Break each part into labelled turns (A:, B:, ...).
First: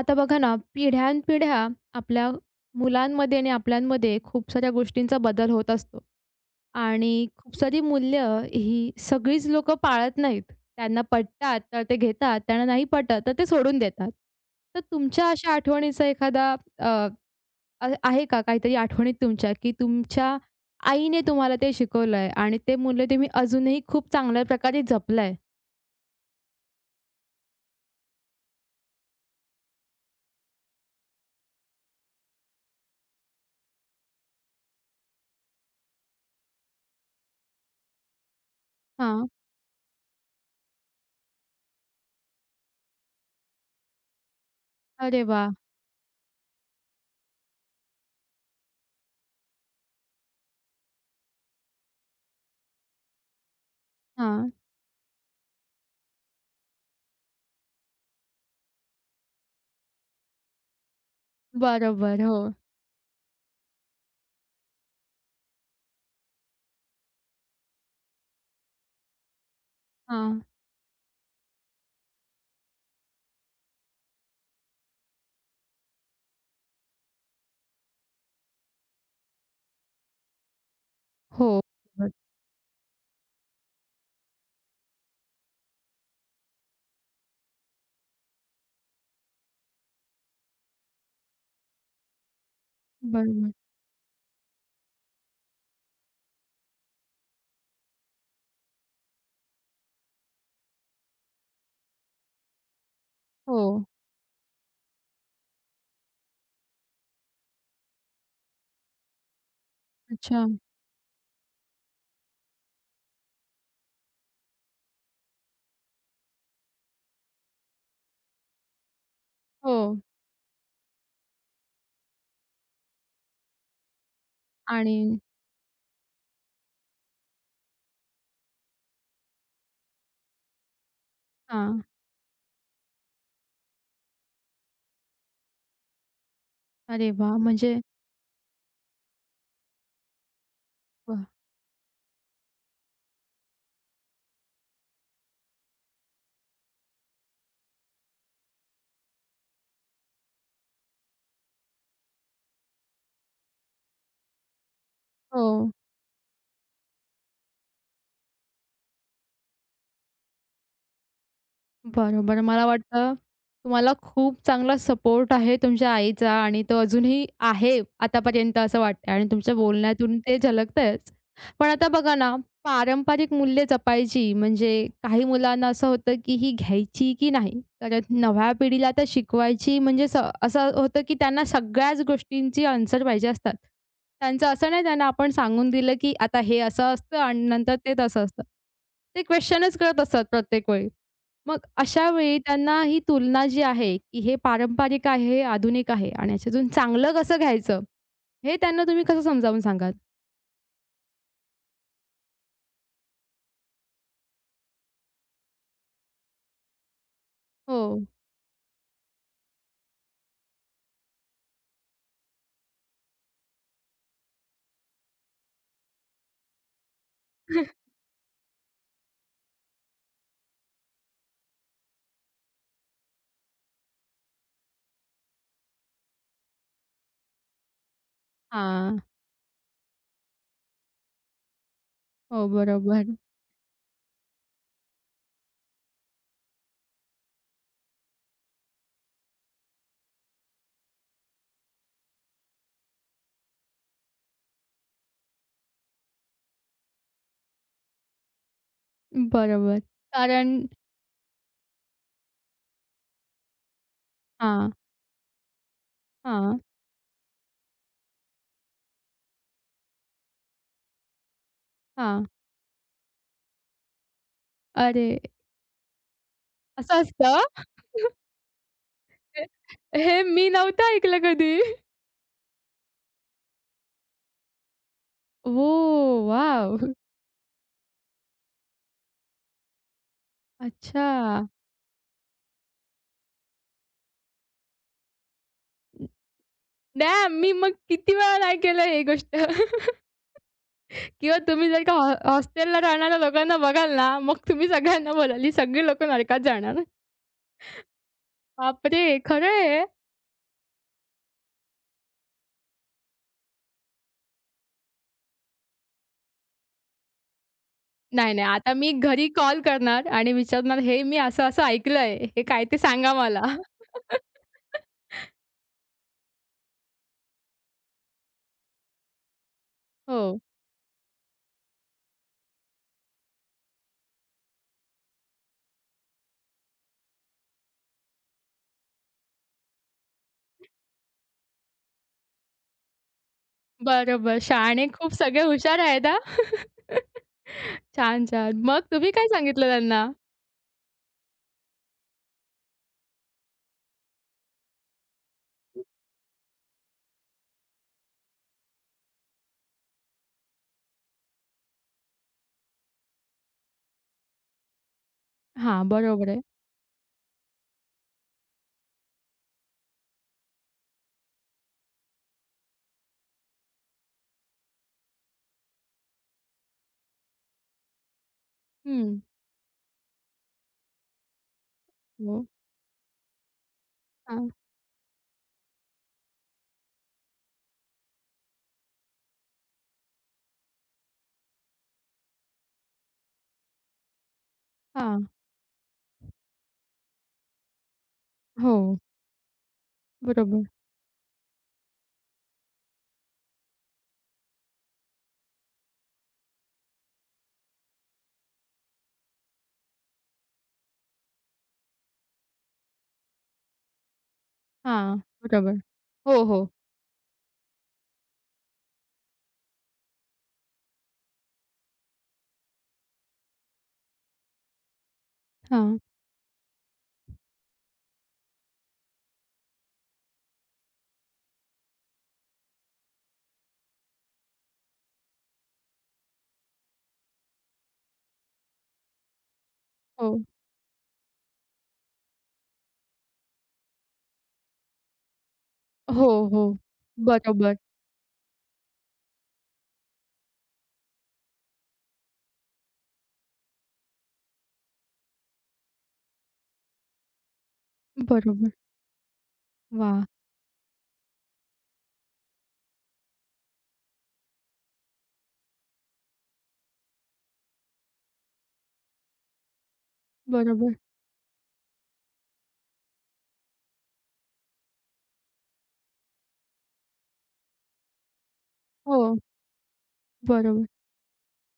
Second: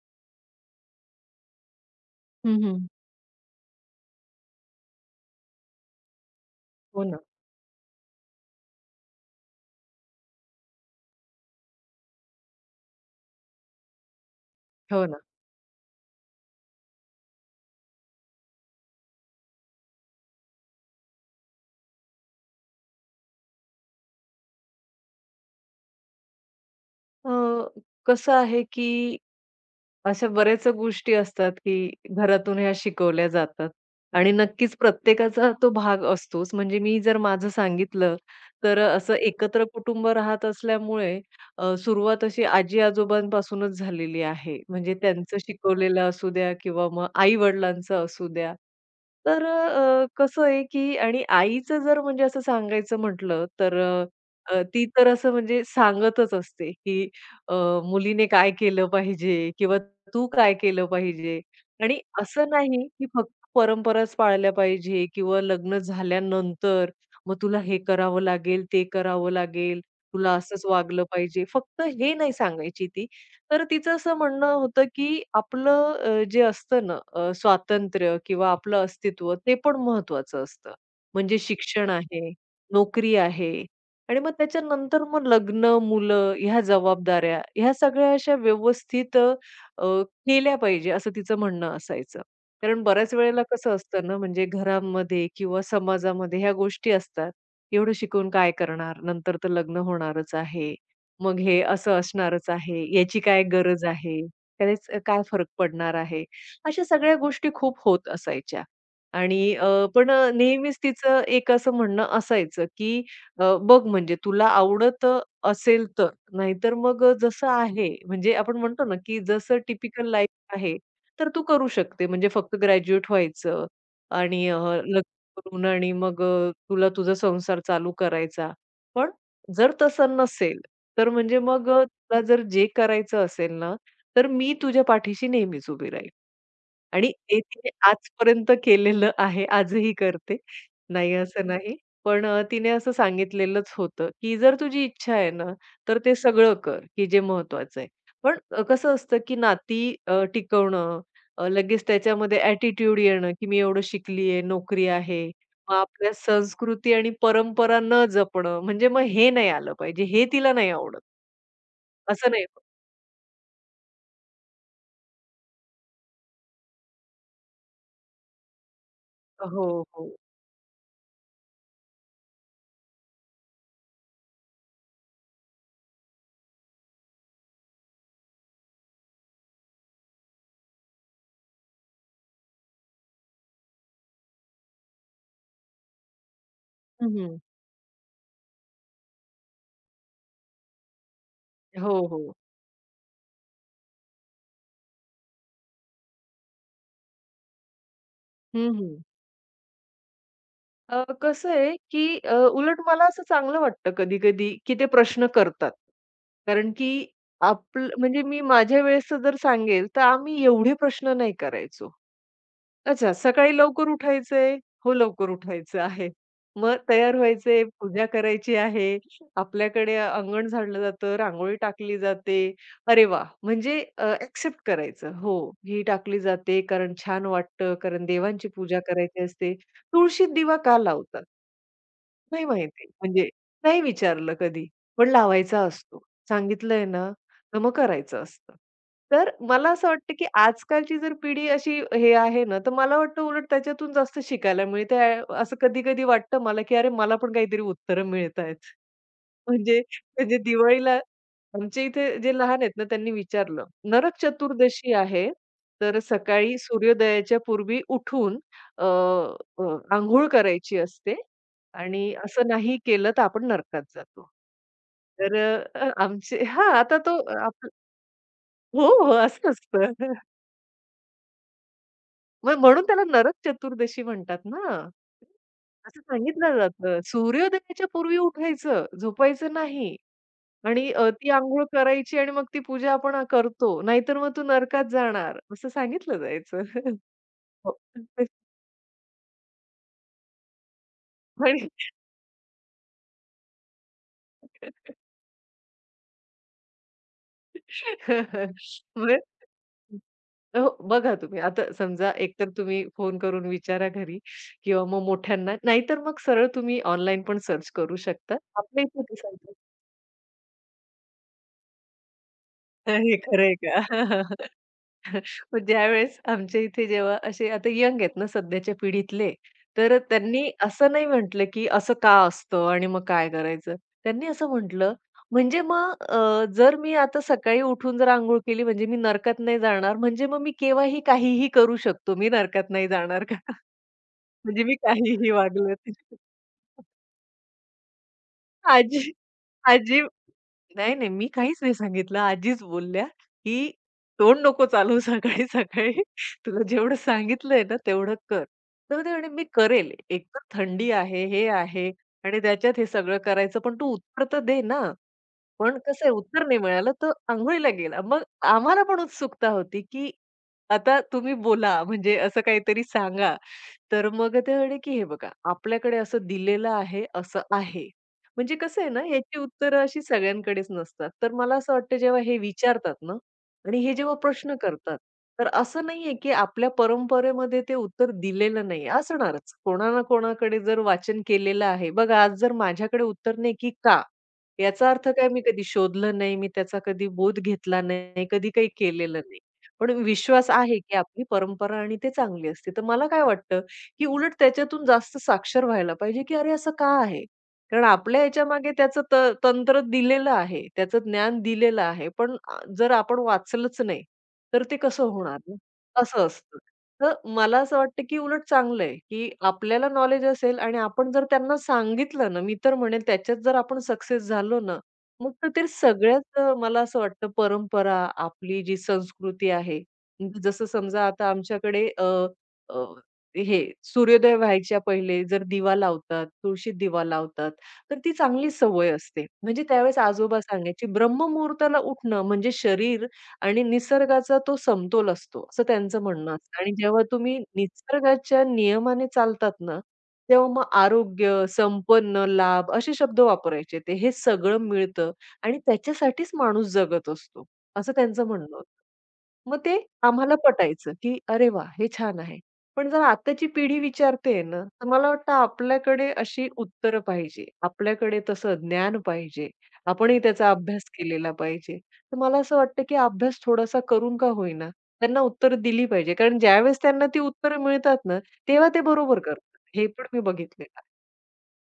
A: आता बघा ना, पिढ्यानपिढ्या आपल्या
B: हं, हं.
A: मुलांमध्ये आणि आपल्यांमध्ये खूप साऱ्या गोष्टींचा बदल होत असतो
B: हो ना,
A: आणि खूप सारी मूल्य ही सगळीच लोक पाळत नाहीत. त्यांना पटतात तर ते घेतात, त्यांना नाही पटत तर ते सोडून देतात. तर
B: हो ना.
A: तुमच्या अशा आठवणीचा एखादा अ, अ, आहे का काहीतरी आठवणीत तुमच्या, की तुमच्या आईने तुम्हाला ते शिकवलंय आणि ते मूल्य तुम्ही अजूनही खूप चांगल्या प्रकारे जपलंय?
B: अ, कसं आहे की अशा बऱ्याच गोष्टी असतात, की घरातून ह्या शिकवल्या जातात आणि नक्कीच प्रत्येकाचा तो भाग असतोच. म्हणजे मी जर माझं सांगितलं, तर असं
A: हां.
B: एकत्र कुटुंब राहत असल्यामुळे सुरुवात अशी आजी-आजोबांपासूनच झालेली आहे. म्हणजे
A: अरे
B: त्यांचं
A: वाह!
B: शिकवलेलं असू द्या किंवा मग आई-वडिलांचं असू द्या. तर कसं आहे, की आणि आईचं जर म्हणजे असं सांगायचं म्हटलं, तर
A: हां.
B: ती तर असं म्हणजे सांगतच असते, की अ, मुलीने काय केलं पाहिजे किंवा तू काय केलं पाहिजे? आणि
A: बरोबर. हो.
B: असं नाही की फक्त परंपराच पाळल्या पाहिजे किंवा लग्न झाल्यानंतर मग तुला हे करावं लागेल, ते करावं लागेल, तुला
A: हां.
B: असंच वागलं पाहिजे. फक्त हे नाही सांगायची ती. तर तिचं असं म्हणणं होतं की आपलं जे असतं ना स्वातंत्र्य किंवा आपलं अस्तित्व ते पण महत्त्वाचं असतं. म्हणजे
A: हो.
B: शिक्षण
A: बरोबर.
B: आहे, नोकरी आहे आणि मग त्याच्यानंतर मग लग्न, मुलं ह्या जबाबदाऱ्या ह्या सगळ्या अशा व्यवस्थित अ, केल्या पाहिजे असं तिचं म्हणणं असायचं. कारण बऱ्याच वेळेला
A: बरोबर.
B: कसं असतं ना, म्हणजे घरामध्ये किंवा समाजामध्ये ह्या गोष्टी असतात. एवढं शिकून काय करणार? नंतर तर लग्न होणारच आहे. मग हे असं असणारच आहे. याची काय
A: हो.
B: गरज आहे? त्यानेच काय फरक पडणार आहे? अशा सगळ्या गोष्टी खूप होत असायच्या. आणि पण
A: अच्छा.
B: नेहमीच तिचं एक असं म्हणणं असायचं, की "बघ म्हणजे तुला आवडत असेल नाहीतर मग जसं आहे, म्हणजे आपण म्हणतो ना, की जसं
A: हो.
B: टिपिकल लाईफ आहे, तर तू करू शकते. म्हणजे फक्त ग्रॅज्युएट व्हायचं आणि
A: आणि
B: लग्न करून आणि मग तुला तुझा संसार चालू करायचा. पण जर तसं नसेल, तर म्हणजे मग
A: हां.
B: तुला जर जे करायचं असेल ना, तर मी तुझ्या पाठीशी नेहमीच उभी राहील.
A: अरे
B: आणि
A: वाह!
B: ते तिने
A: म्हणजे
B: आजपर्यंत केलेलं आहे. आजही करते. नाही
A: वाह!
B: असं नाही. पण तिने असं सांगितलेलंच होतं, की जर तुझी इच्छा आहे ना, तर ते सगळं कर, की जे महत्वाचं आहे. पण कसं असतं, की नाती टिकवणं, लगेच त्याच्यामध्ये ॲटिट्यूड येणं, की मी एवढं शिकली आहे, नोकरी आहे.
A: हो.
B: मग आपल्या संस्कृती आणि परंपरा न जपणं, म्हणजे मग हे नाही आलं पाहिजे. हे तिला नाही आवडत. असं
A: बरोबर.
B: नाही.
A: मला वाटतं तुम्हाला खूप चांगला सपोर्ट आहे तुमच्या आईचा आणि तो अजूनही आहे आतापर्यंत असं वाटतंय आणि तुमच्या
B: हो, हो.
A: बोलण्यातून ते झलकतंयच. पण आता बघा ना, पारंपरिक मूल्य जपायची म्हणजे काही मुलांना असं होतं की ही घ्यायची की नाही? कारण नव्या पिढीला तर शिकवायची म्हणजे असं होतं की त्यांना सगळ्याच गोष्टींची आन्सर पाहिजे असतात. त्यांचं असं नाही त्यांना आपण सांगून दिलं की आता हे असं असतं
B: हं,
A: आणि नंतर ते तसं असतं. ते क्वेशनच करत असतात प्रत्येक वेळी. मग
B: हो,
A: अशा
B: हो.
A: वेळी त्यांना ही तुलना जी आहे, की हे पारंपरिक आहे, हे आधुनिक आहे आणि ह्याच्यातून चांगलं कसं घ्यायचं? हे
B: हं,
A: त्यांना
B: हं.
A: तुम्ही कसं समजावून सांगाल?
B: कसं आहे, की उलट मला असं चांगलं वाटतं कधी-कधी, की ते प्रश्न करतात. कारण की
A: हो.
B: आपलं म्हणजे मी माझ्या वेळेसचं जर सांगेल, तर आम्ही एवढे प्रश्न नाही करायचो. अच्छा, सकाळी लवकर उठायचंय? हो, लवकर उठायचं आहे. मग तयार व्हायचंय, पूजा करायची आहे. आपल्याकडे अंगण झाडलं जातं, रांगोळी टाकली जाते. अरे वाह! म्हणजे करायचं. हो, ही टाकली जाते कारण छान वाटतं, कारण देवांची पूजा
A: हां.
B: करायची असते. तुळशीत दिवा का लावतात? नाही
A: हो,
B: माहिती.
A: बरोबर.
B: म्हणजे नाही विचारलं कधी, पण लावायचा असतो. सांगितलंय ना, तर मग करायचं असतं. तर मला असं वाटतं, की आजकालची जर पिढी अशी हे आहे ना, तर मला वाटतं उलट त्याच्यातून जास्त शिकायला मिळते. असं कधी-कधी वाटतं मला, की अरे मला पण काहीतरी उत्तरं मिळतायत. म्हणजे
A: बरोबर.
B: म्हणजे
A: कारण
B: दिवाळीला आमच्या इथे जे लहान आहेत ना, त्यांनी विचारलं, नरक
A: हां,
B: चतुर्दशी आहे, तर सकाळी
A: हां,
B: सूर्योदयाच्या पूर्वी उठून अ, अ, अंघोळ करायची असते आणि
A: हां.
B: असं नाही केलं तर आपण नरकात जातो.
A: अरे,
B: तर आमचे हां, आता
A: असं
B: तो
A: असतं?
B: आप हो, हो, असं असतं.
A: हे मी नव्हतं ऐकलं कधी.
B: मग म्हणून त्याला नरक चतुर्दशी म्हणतात ना. असं
A: ओह!
B: सांगितलं
A: वॉव!
B: जातं. सूर्योदयाच्या पूर्वी उठायचं, झोपायचं नाही आणि
A: अच्छा.
B: ती अंघोळ करायची आणि मग ती पूजा आपण करतो. नाहीतर मग तू नरकात जाणार असं सांगितलं जायचं.
A: डॅम! मी मग
B: हो.
A: किती वेळा नाही केलं हे गोष्ट. किंवा
B: आणि
A: तुम्ही जर का हॉस्टेलला राहणाऱ्या लोकांना बघाल ना, मग तुम्ही सगळ्यांना बोलाल, ही सगळी लोकं नरकात जाणार. बापरे!
B: मग
A: खरं आहे.
B: हो, बघा तुम्ही आता समजा एकतर तुम्ही फोन करून विचारा घरी किंवा मग मोठ्यांना, नाहीतर मग सरळ तुम्ही ऑनलाईन पण सर्च करू
A: नाही,
B: शकता.
A: नाही. आता
B: आपल्या
A: मी
B: इथे
A: घरी
B: दिसायचं.
A: कॉल करणार आणि विचारणार, "हे मी असं-असं ऐकलंय. हे काय ते सांगा
B: हे
A: मला."
B: खरं आहे का? मग ज्यावेळेस आमच्या इथे जेव्हा असे आता यंग आहेत ना सध्याच्या पिढीतले, तर
A: हो.
B: त्यांनी असं नाही म्हटलं, की असं का असतं आणि मग काय करायचं? त्यांनी असं म्हटलं, म्हणजे मग जर मी आता सकाळी उठून जर अंघोळ केली म्हणजे मी नरकात नाही जाणार, म्हणजे मग मी केव्हाही काहीही करू शकतो. मी नरकात नाही जाणार का?
A: बरोबर.
B: म्हणजे मी
A: शहाणे खूप
B: काहीही
A: सगळे
B: वागलं
A: हुशार
B: तरी.
A: आहेत हां. छान, छान. मग
B: आजी
A: तुम्ही काय सांगितलं
B: आजी
A: त्यांना?
B: नाही, नाही मी काहीच नाही सांगितलं. आजीच बोलल्या, की "तोंड नको चालवू सकाळी-सकाळी. तुला जेवढं सांगितलंय ना तेवढं कर." तर ते म्हणे, "मी करेल. एक तर थंडी आहे, हे आहे आणि त्याच्यात हे सगळं करायचं, पण तू उत्तर तर दे ना." पण
A: हां,
B: कसं आहे
A: बरोबर आहे.
B: उत्तर नाही मिळालं, तो अंघोळीला गेला. मग आम्हाला पण उत्सुकता होती, की आता तुम्ही बोला म्हणजे असं काहीतरी सांगा. तर मग ते म्हणे, की "हे बघा आपल्याकडे असं दिलेलं आहे, असं आहे." म्हणजे कसं आहे ना
A: हं.
B: याची उत्तरं अशी सगळ्यांकडेच नसतात. तर मला असं वाटतं जेव्हा हे
A: हो.
B: विचारतात ना आणि हे जेव्हा
A: हां,
B: प्रश्न करतात, तर असं नाहीये, की आपल्या परंपरेमध्ये ते उत्तर दिलेलं नाही असणारच. कोणा ना कोणाकडे जर वाचन केलेलं आहे. बघा आज जर माझ्याकडे उत्तर नाही, की "का?" याचा अर्थ
A: हां.
B: काय मी कधी शोधलं नाही, मी त्याचा कधी बोध घेतला नाही, कधी काही
A: हो.
B: केलेलं नाही. पण विश्वास
A: बरोबर.
B: आहे, की आपली परंपरा आणि ते चांगली असते. तर मला काय वाटतं, की उलट त्याच्यातून जास्त साक्षर व्हायला पाहिजे, की अरे असं का आहे? कारण आपल्या ह्याच्यामागे त्याचं तंत्र दिलेलं आहे, त्याचं ज्ञान दिलेलं आहे. पण जर आपण वाचलंच नाही, तर ते कसं
A: हां,
B: होणार ना?
A: बरोबर.
B: असं
A: हो,
B: असतं.
A: हो.
B: तर मला असं वाटतं, की उलट चांगलं आहे, की आपल्याला नॉलेज असेल आणि आपण जर त्यांना सांगितलं ना, मी तर म्हणेल त्याच्यात जर आपण सक्सेस झालो ना, मग तर ते
A: हां.
B: सगळ्याच मला असं वाटतं परंपरा, आपली जी संस्कृती आहे, म्हणजे जसं समजा आता आमच्याकडे अ, अ, हे सूर्योदय व्हायच्या पहिले जर दिवा लावतात, तुळशीत दिवा लावतात, तर ती चांगली सवय असते. म्हणजे त्यावेळेस
A: हो.
B: आजोबा सांगायचे, ब्रह्ममुहूर्ताला उठणं म्हणजे शरीर आणि निसर्गाचा तो समतोल असतो, असं त्यांचं
A: हो,
B: म्हणणं असतं
A: हो.
B: आणि जेव्हा तुम्ही
A: बरोबर.
B: निसर्गाच्या नियमाने चालतात ना, तेव्हा मग आरोग्य, संपन्न, लाभ असे शब्द वापरायचे ते. हे सगळं मिळतं आणि त्याच्यासाठीच माणूस जगत असतो, असं त्यांचं म्हणणं होतं.
A: बरोबर.
B: मग ते
A: वाह!
B: आम्हाला पटायचं, की "अरे वाह! हे छान आहे." पण जर आताची पिढी विचारतेय ना, तर मला वाटतं आपल्याकडे अशी उत्तरं पाहिजे. आपल्याकडे तसं ज्ञान पाहिजे. आपणही त्याचा अभ्यास
A: बरोबर.
B: केलेला पाहिजे. तर मला असं वाटतं, की अभ्यास थोडासा करून का होईना, त्यांना उत्तर दिली पाहिजे. कारण ज्यावेळेस त्यांना ती उत्तरं मिळतात ना, तेव्हा ते बरोबर
A: हो,
B: करतात. हे पण मी बघितलेलं
A: बरोबर.
B: आहे.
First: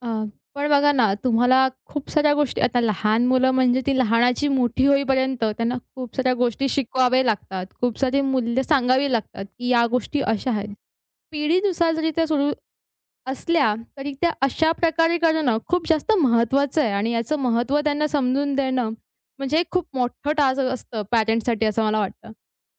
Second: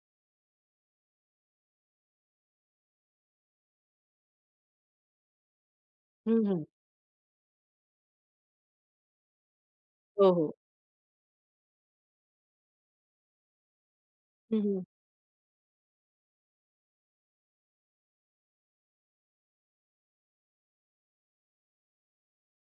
A: अ, पण बघा ना, तुम्हाला खूप साऱ्या गोष्टी आता लहान मुलं म्हणजे ती लहानाची मोठी होईपर्यंत त्यांना खूप साऱ्या
B: हं, हं.
A: गोष्टी शिकवाव्या लागतात. खूप सारी मूल्य सांगावी लागतात, की या गोष्टी
B: हो,
A: अशा
B: हो.
A: आहेत. पिढीनुसार जरी त्या सुरू असल्या तरी त्या
B: हं,
A: अशा
B: हं.
A: प्रकारे करणं खूप जास्त महत्त्वाचं आहे आणि याचं महत्त्व त्यांना समजून देणं म्हणजे हे खूप मोठं टास्क असतं पॅरेंट्ससाठी असं मला वाटतं.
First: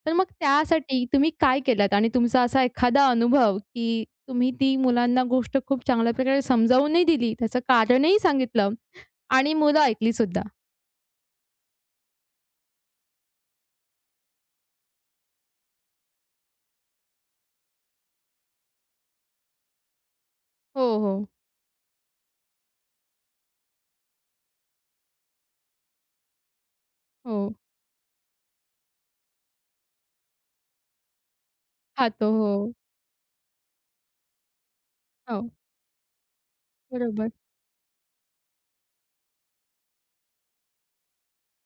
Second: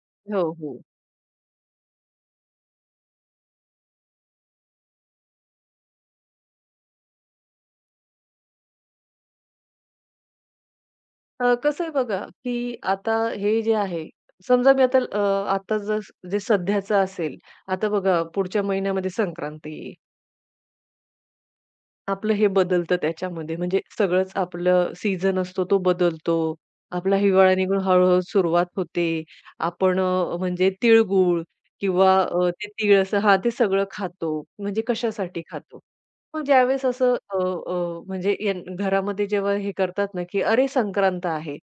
A: तर मग
B: हो, हो.
A: त्यासाठी तुम्ही काय केलत आणि तुमचा असा एखादा अनुभव, की तुम्ही ती मुलांना गोष्ट खूप चांगल्या प्रकारे समजावूनही दिली, त्याचं कारणही सांगितलं आणि मुलं ऐकली सुद्धा?
B: कसं आहे बघा, की आता हे जे आहे, समजा मी आता आता जसं जे सध्याचं असेल, आता बघा पुढच्या महिन्यामध्ये संक्रांती येईल.
A: हो, हो,
B: आपलं हे बदलतं त्याच्यामध्ये. म्हणजे सगळंच आपलं सीझन असतो तो बदलतो. आपला
A: हो.
B: हिवाळा निघून हळू-हळू सुरुवात होते. आपण म्हणजे तिळगुळ किंवा
A: खातो.
B: ते
A: हो,
B: तीळ असं हां, ते सगळं खातो. म्हणजे
A: हो.
B: कशासाठी खातो? मग ज्यावेळेस असं
A: बरोबर.
B: अ, अ, म्हणजे यान घरामध्ये जेव्हा हे करतात ना, की "अरे, संक्रांत आहे,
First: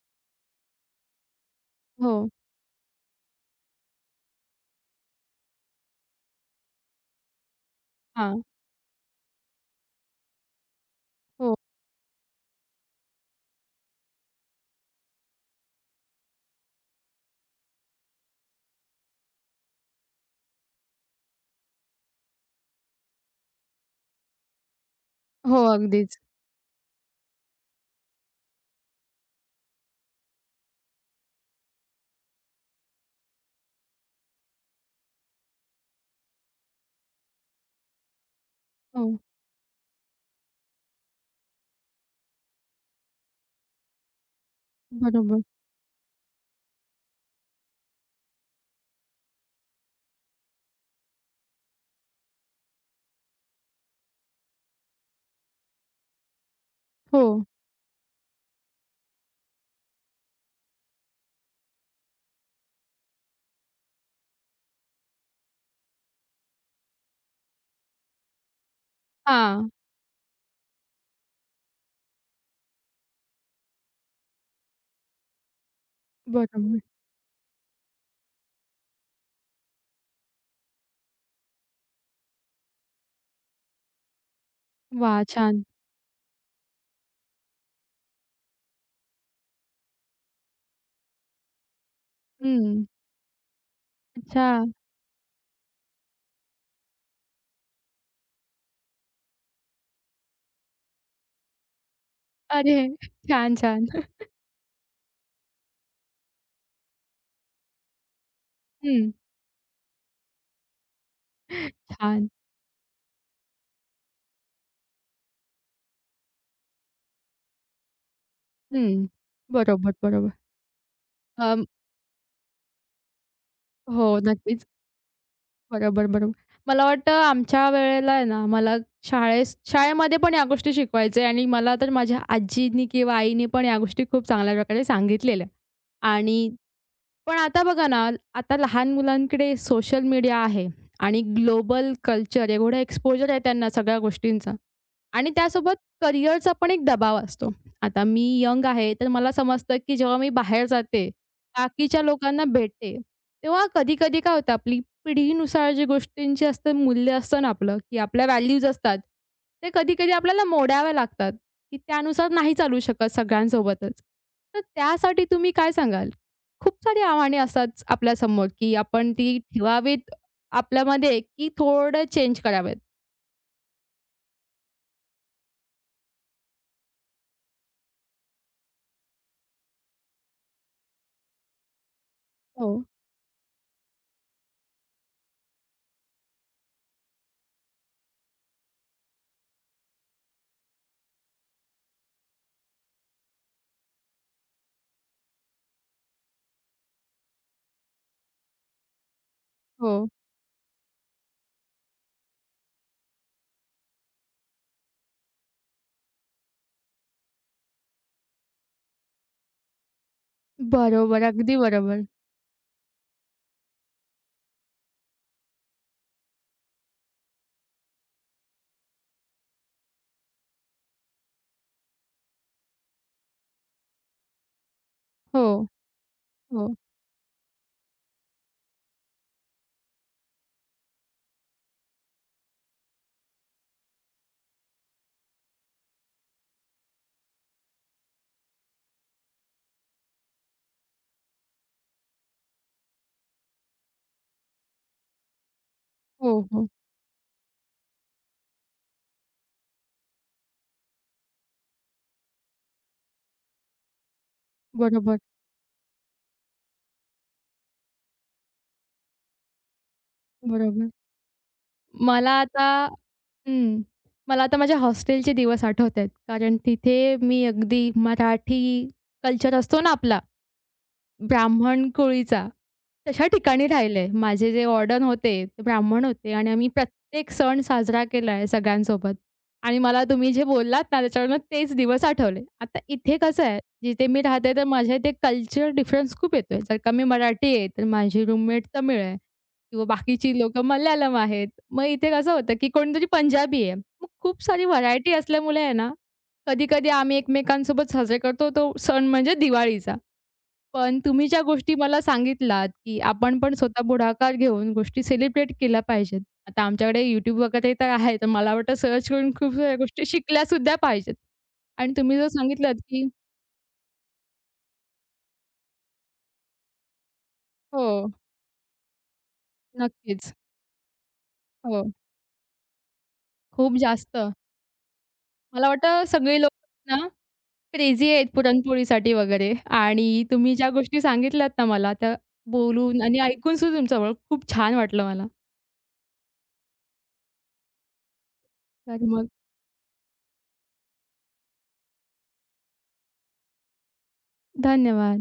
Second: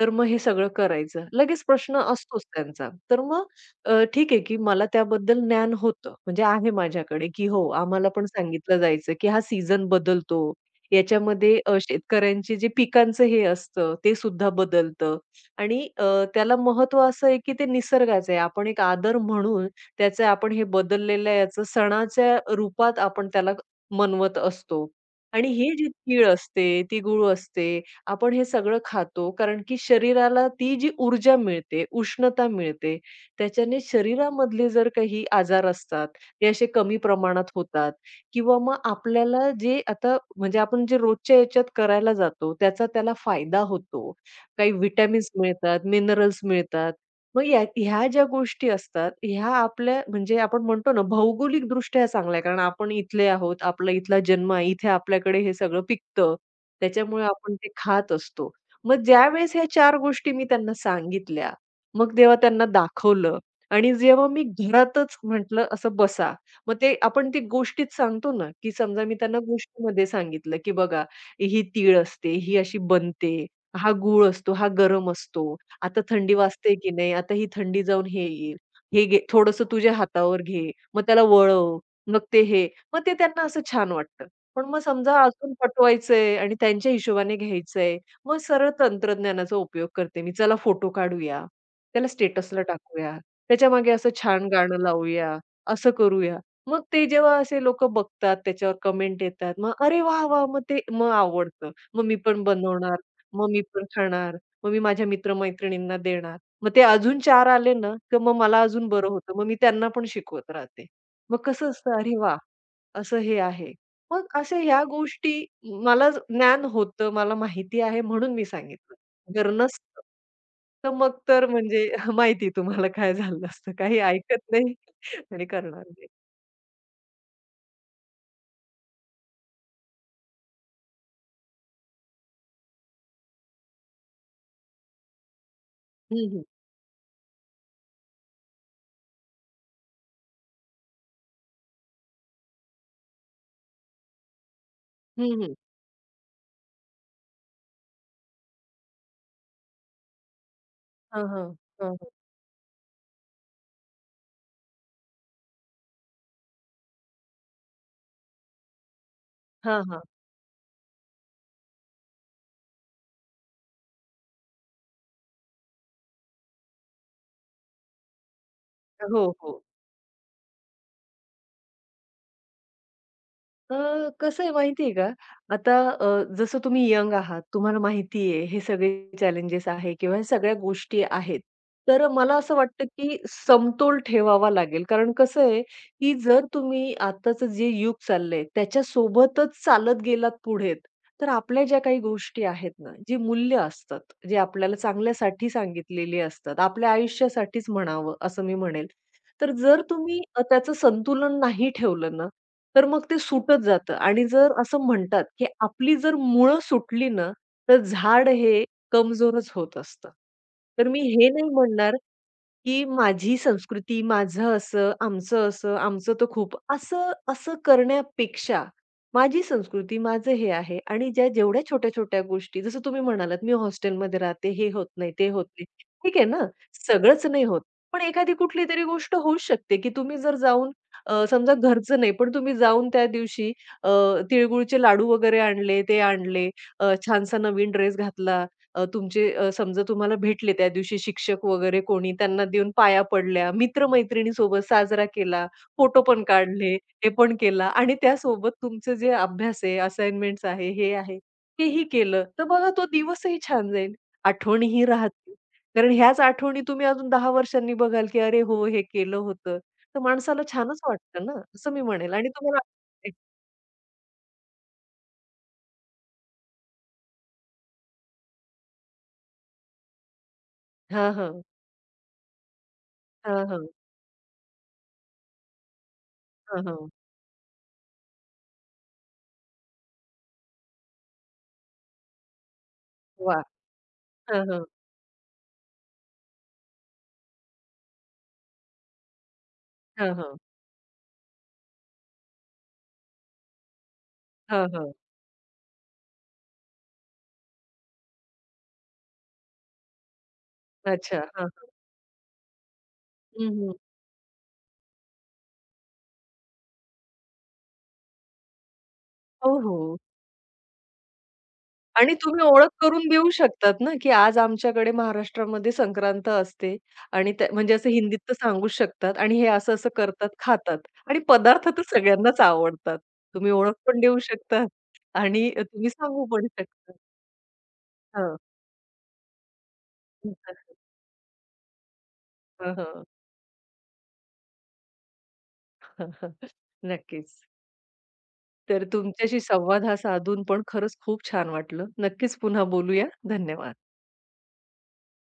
B: तर मग हे सगळं करायचं." लगेच प्रश्न
A: हो.
B: असतोच त्यांचा. तर मग ठीक आहे, की मला त्याबद्दल ज्ञान होतं, म्हणजे आहे माझ्याकडे, की हो, आम्हाला पण
A: हां.
B: सांगितलं जायचं, की हा सीझन बदलतो.
A: हो.
B: याच्यामध्ये शेतकऱ्यांचे जे पिकांचं हे असतं, ते सुद्धा बदलतं आणि त्याला महत्त्व असं आहे, की ते निसर्गाचं आहे. आपण एक आदर म्हणून त्याचं आपण हे बदललेल्या याचं सणाच्या रूपात आपण त्याला मनवत असतो. आणि
A: हो,
B: ही जी
A: अगदीच.
B: तीळ असते, ती गूळ असते, आपण हे सगळं खातो कारण की शरीराला ती जी ऊर्जा मिळते, उष्णता मिळते, त्याच्याने शरीरामधले जर काही आजार असतात, ते असे कमी प्रमाणात होतात किंवा मग
A: हो.
B: आपल्याला जे आता म्हणजे आपण जे रोजच्या याच्यात करायला जातो, त्याचा त्याला फायदा होतो. काही व्हिटॅमिन्स
A: बरोबर.
B: मिळतात, मिनरल्स मिळतात. मग या ह्या ज्या गोष्टी असतात, ह्या आपल्या म्हणजे आपण म्हणतो ना, भौगोलिकदृष्ट्या चांगल्या आहे. कारण आपण इथले आहोत, आपला इथला जन्म आहे. इथे आपल्याकडे हे सगळं पिकतं.
A: हो.
B: त्याच्यामुळे आपण ते खात असतो. मग ज्यावेळेस ह्या चार गोष्टी मी त्यांना सांगितल्या, मग तेव्हा त्यांना दाखवलं आणि जेव्हा मी घरातच म्हटलं, "असं बसा." मग ते आपण ती गोष्टीत सांगतो ना, की समजा मी त्यांना
A: हां.
B: गोष्टीमध्ये सांगितलं, की "बघा, ही तीळ असते, ही अशी बनते, हा गूळ असतो, हा गरम असतो." आता थंडी वाजते
A: बरोबर.
B: की नाही, आता ही थंडी जाऊन हे येईल, हे घे, थोडंसं तुझ्या हातावर घे, मग त्याला वळव, मग ते हे. मग ते त्यांना असं छान वाटतं. पण मग समजा
A: वाह!
B: अजून
A: छान.
B: पटवायचंय आणि त्यांच्या हिशोबाने घ्यायचंय, मग सरळ तंत्रज्ञानाचा उपयोग करते मी. चला फोटो काढूया, त्याला स्टेटसला
A: हं.
B: टाकूया, त्याच्यामागे असं छान
A: अच्छा.
B: गाणं लावूया, असं करूया. मग ते जेव्हा असे लोकं बघतात, त्याच्यावर कमेंट येतात, मग अरे वाह, वाह! मग ते मग आवडतं. मग मी पण
A: अरे!
B: बनवणार, मग
A: छान,
B: मी पण
A: छान.
B: खाणार. मग मी माझ्या मित्र-मैत्रिणींना देणार. मग ते अजून चार आले ना, तर मग मला अजून बरं
A: हं.
B: होतं. मग मी त्यांना पण शिकवत राहते. मग कसं असतं, अरे
A: छान.
B: वाह! असं हे आहे. मग अशा ह्या गोष्टी मला ज्ञान होतं, मला माहिती आहे म्हणून मी सांगितलं.
A: हं.
B: जर
A: बरोबर,
B: नसतं,
A: बरोबर.
B: तर मग तर
A: अं,
B: म्हणजे माहिती तुम्हाला काय झालं असतं. काही
A: हो,
B: ऐकत
A: नक्कीच.
B: नाही आणि करणार
A: बरोबर,
B: नाही.
A: बरोबर. मला वाटतं आमच्या वेळेला आहे ना, मला शाळेमध्ये पण या गोष्टी शिकवायचे आणि मला तर माझ्या आजीनी किंवा आईनी पण या गोष्टी खूप चांगल्या प्रकारे सांगितलेल्या
B: हं,
A: आणि
B: हं.
A: पण आता बघा ना, आता लहान मुलांकडे सोशल मीडिया आहे आणि ग्लोबल कल्चर एवढं एक्सपोजर आहे त्यांना सगळ्या गोष्टींचा आणि
B: हं, हं.
A: त्यासोबत करिअरचा पण एक दबाव असतो. आता मी यंग आहे, तर मला समजतं, की जेव्हा मी बाहेर जाते,
B: हां, हां. हां,
A: बाकीच्या
B: हां.
A: लोकांना भेटते, तेव्हा कधी-कधी काय होतं आपली पिढीनुसार जी गोष्टींची असतं मूल्य असतं ना आपलं, की आपल्या व्हॅल्यूज असतात, ते
B: हां, हां.
A: कधी-कधी आपल्याला मोडाव्या लागतात, की त्यानुसार नाही चालू शकत सगळ्यांसोबतच. तर त्यासाठी तुम्ही काय सांगाल? खूप सारी आव्हाने असतात आपल्यासमोर, की आपण
B: हो,
A: ती
B: हो.
A: ठेवावीत आपल्यामध्ये, की थोडं चेंज करावेत?
B: कसं आहे माहिती आहे का, आता जसं तुम्ही यंग आहात, तुम्हाला माहिती आहे हे सगळे चॅलेंजेस आहे किंवा ह्या सगळ्या गोष्टी आहेत. तर मला असं
A: हो,
B: वाटतं, की समतोल ठेवावा लागेल. कारण कसं आहे, की जर तुम्ही आताचं जे युग चाललंय त्याच्यासोबतच चालत गेलात पुढे, तर आपल्या ज्या काही गोष्टी आहेत ना, जी मूल्य असतात, जे आपल्याला चांगल्यासाठी सांगितलेली असतात, आपल्या आयुष्यासाठीच म्हणावं असं मी म्हणेल. तर जर
A: हो.
B: तुम्ही त्याचं संतुलन नाही ठेवलं ना, तर मग ते सुटत जातं आणि जर असं म्हणतात, की आपली जर मुळं सुटली ना, तर झाड हे कमजोरच होत असतं. तर मी
A: बरोबर,
B: हे नाही
A: अगदी
B: म्हणणार
A: बरोबर.
B: की माझी संस्कृती, माझं असं, आमचं असं, आमचं तर खूप, असं असं करण्यापेक्षा माझी संस्कृती, माझं हे आहे आणि ज्या जेवढ्या छोट्या-छोट्या गोष्टी जसं तुम्ही म्हणालात, "मी हॉस्टेलमध्ये राहते, हे होत नाही, ते
A: हो.
B: होत नाही." ठीक आहे ना,
A: हो,
B: सगळंच नाही होत. पण एखादी कुठलीतरी गोष्ट होऊच शकते, की तुम्ही जर जाऊन समजा घरचं नाही, पण तुम्ही जाऊन त्या दिवशी अ, तिळगुळचे लाडू वगैरे आणले, ते आणले, छानसा नवीन ड्रेस घातला तुमचे समजा तुम्हाला भेटले त्या दिवशी शिक्षक वगैरे कोणी, त्यांना देऊन पाया पडल्या, मित्र-मैत्रिणीसोबत साजरा केला, फोटो पण
A: हो, हो.
B: काढले, हे पण केला आणि त्यासोबत तुमचे जे अभ्यास आहे, असाइनमेंट्स आहे, हे आहे, तेही केलं. तर बघा तो दिवसही छान जाईल. आठवणीही
A: बरोबर,
B: राहतील. कारण ह्याच आठवणी तुम्ही अजून 10 वर्षांनी बघाल, की "अरे हो, हे केलं होतं." तर माणसाला छानच
A: बरोबर.
B: वाटतं ना, असं मी म्हणेल आणि
A: मला
B: तुम्हाला
A: आता हं. मला आता माझ्या हॉस्टेलचे दिवस आठवत आहेत. कारण तिथे मी अगदी मराठी कल्चर असतो ना आपला
B: हां, हां.
A: ब्राह्मण कोळीचा. तशा
B: हां,
A: ठिकाणी
B: हां.
A: राहिले. माझे जे वॉर्डन होते, ते ब्राह्मण होते आणि
B: हां,
A: आम्ही
B: हां.
A: प्रत्येक सण साजरा केलाय सगळ्यांसोबत. आणि मला तुम्ही जे बोललात ना, त्याच्यावरनं तेच दिवस आठवले. आता इथे कसं
B: वाह!
A: आहे, जिथे मी
B: हां,
A: राहते
B: हां.
A: तर माझ्या इथे कल्चर डिफरन्स खूप येतोय. जर का मी मराठी आहे, तर माझी रूममेट तमिळ आहे किंवा
B: हां,
A: बाकीची
B: हां.
A: लोकं मल्याळम आहेत. मग इथे कसं होतं, की कोणीतरी पंजाबी आहे. मग खूप सारी
B: हां, हां.
A: व्हरायटी असल्यामुळे आहे ना, कधी-कधी आम्ही एकमेकांसोबत साजरे करतो तो सण म्हणजे दिवाळीचा. पण तुम्ही
B: अच्छा.
A: ज्या गोष्टी मला सांगितलात, की आपण
B: हं,
A: पण
B: हं.
A: स्वतः पुढाकार घेऊन गोष्टी सेलिब्रेट केल्या पाहिजेत. आता आमच्याकडे YouTube वगैरे तर आहे, तर मला वाटतं सर्च करून
B: हो,
A: खूप साऱ्या
B: हो.
A: गोष्टी शिकल्यासुद्धा पाहिजेत. आणि
B: आणि
A: तुम्ही जर
B: तुम्ही ओळख
A: सांगितलंत, की
B: करून देऊ शकतात ना, की आज आमच्याकडे महाराष्ट्रामध्ये संक्रांत असते आणि त्या म्हणजे असं
A: हो,
B: हिंदीत तर सांगूच शकतात आणि हे असं-असं करतात,
A: नक्कीच.
B: खातात आणि पदार्थ तर
A: हो,
B: सगळ्यांनाच आवडतात. तुम्ही ओळख
A: खूप
B: पण
A: जास्त.
B: देऊ शकता आणि
A: मला
B: तुम्ही
A: वाटतं
B: सांगू
A: सगळे
B: पण
A: लोक
B: शकता.
A: ना क्रेझी आहेत
B: हां.
A: पुरणपोळीसाठी वगैरे आणि तुम्ही ज्या गोष्टी सांगितल्यात ना मला, त्या
B: हं,
A: बोलून
B: हं.
A: आणि ऐकून सुद्धा तुमच्यामुळे खूप छान वाटलं मला.
B: नक्कीच. तर
A: तर मग
B: तुमच्याशी संवाद हा साधून पण खरंच खूप छान वाटलं. नक्कीच पुन्हा बोलूया. धन्यवाद.
A: धन्यवाद.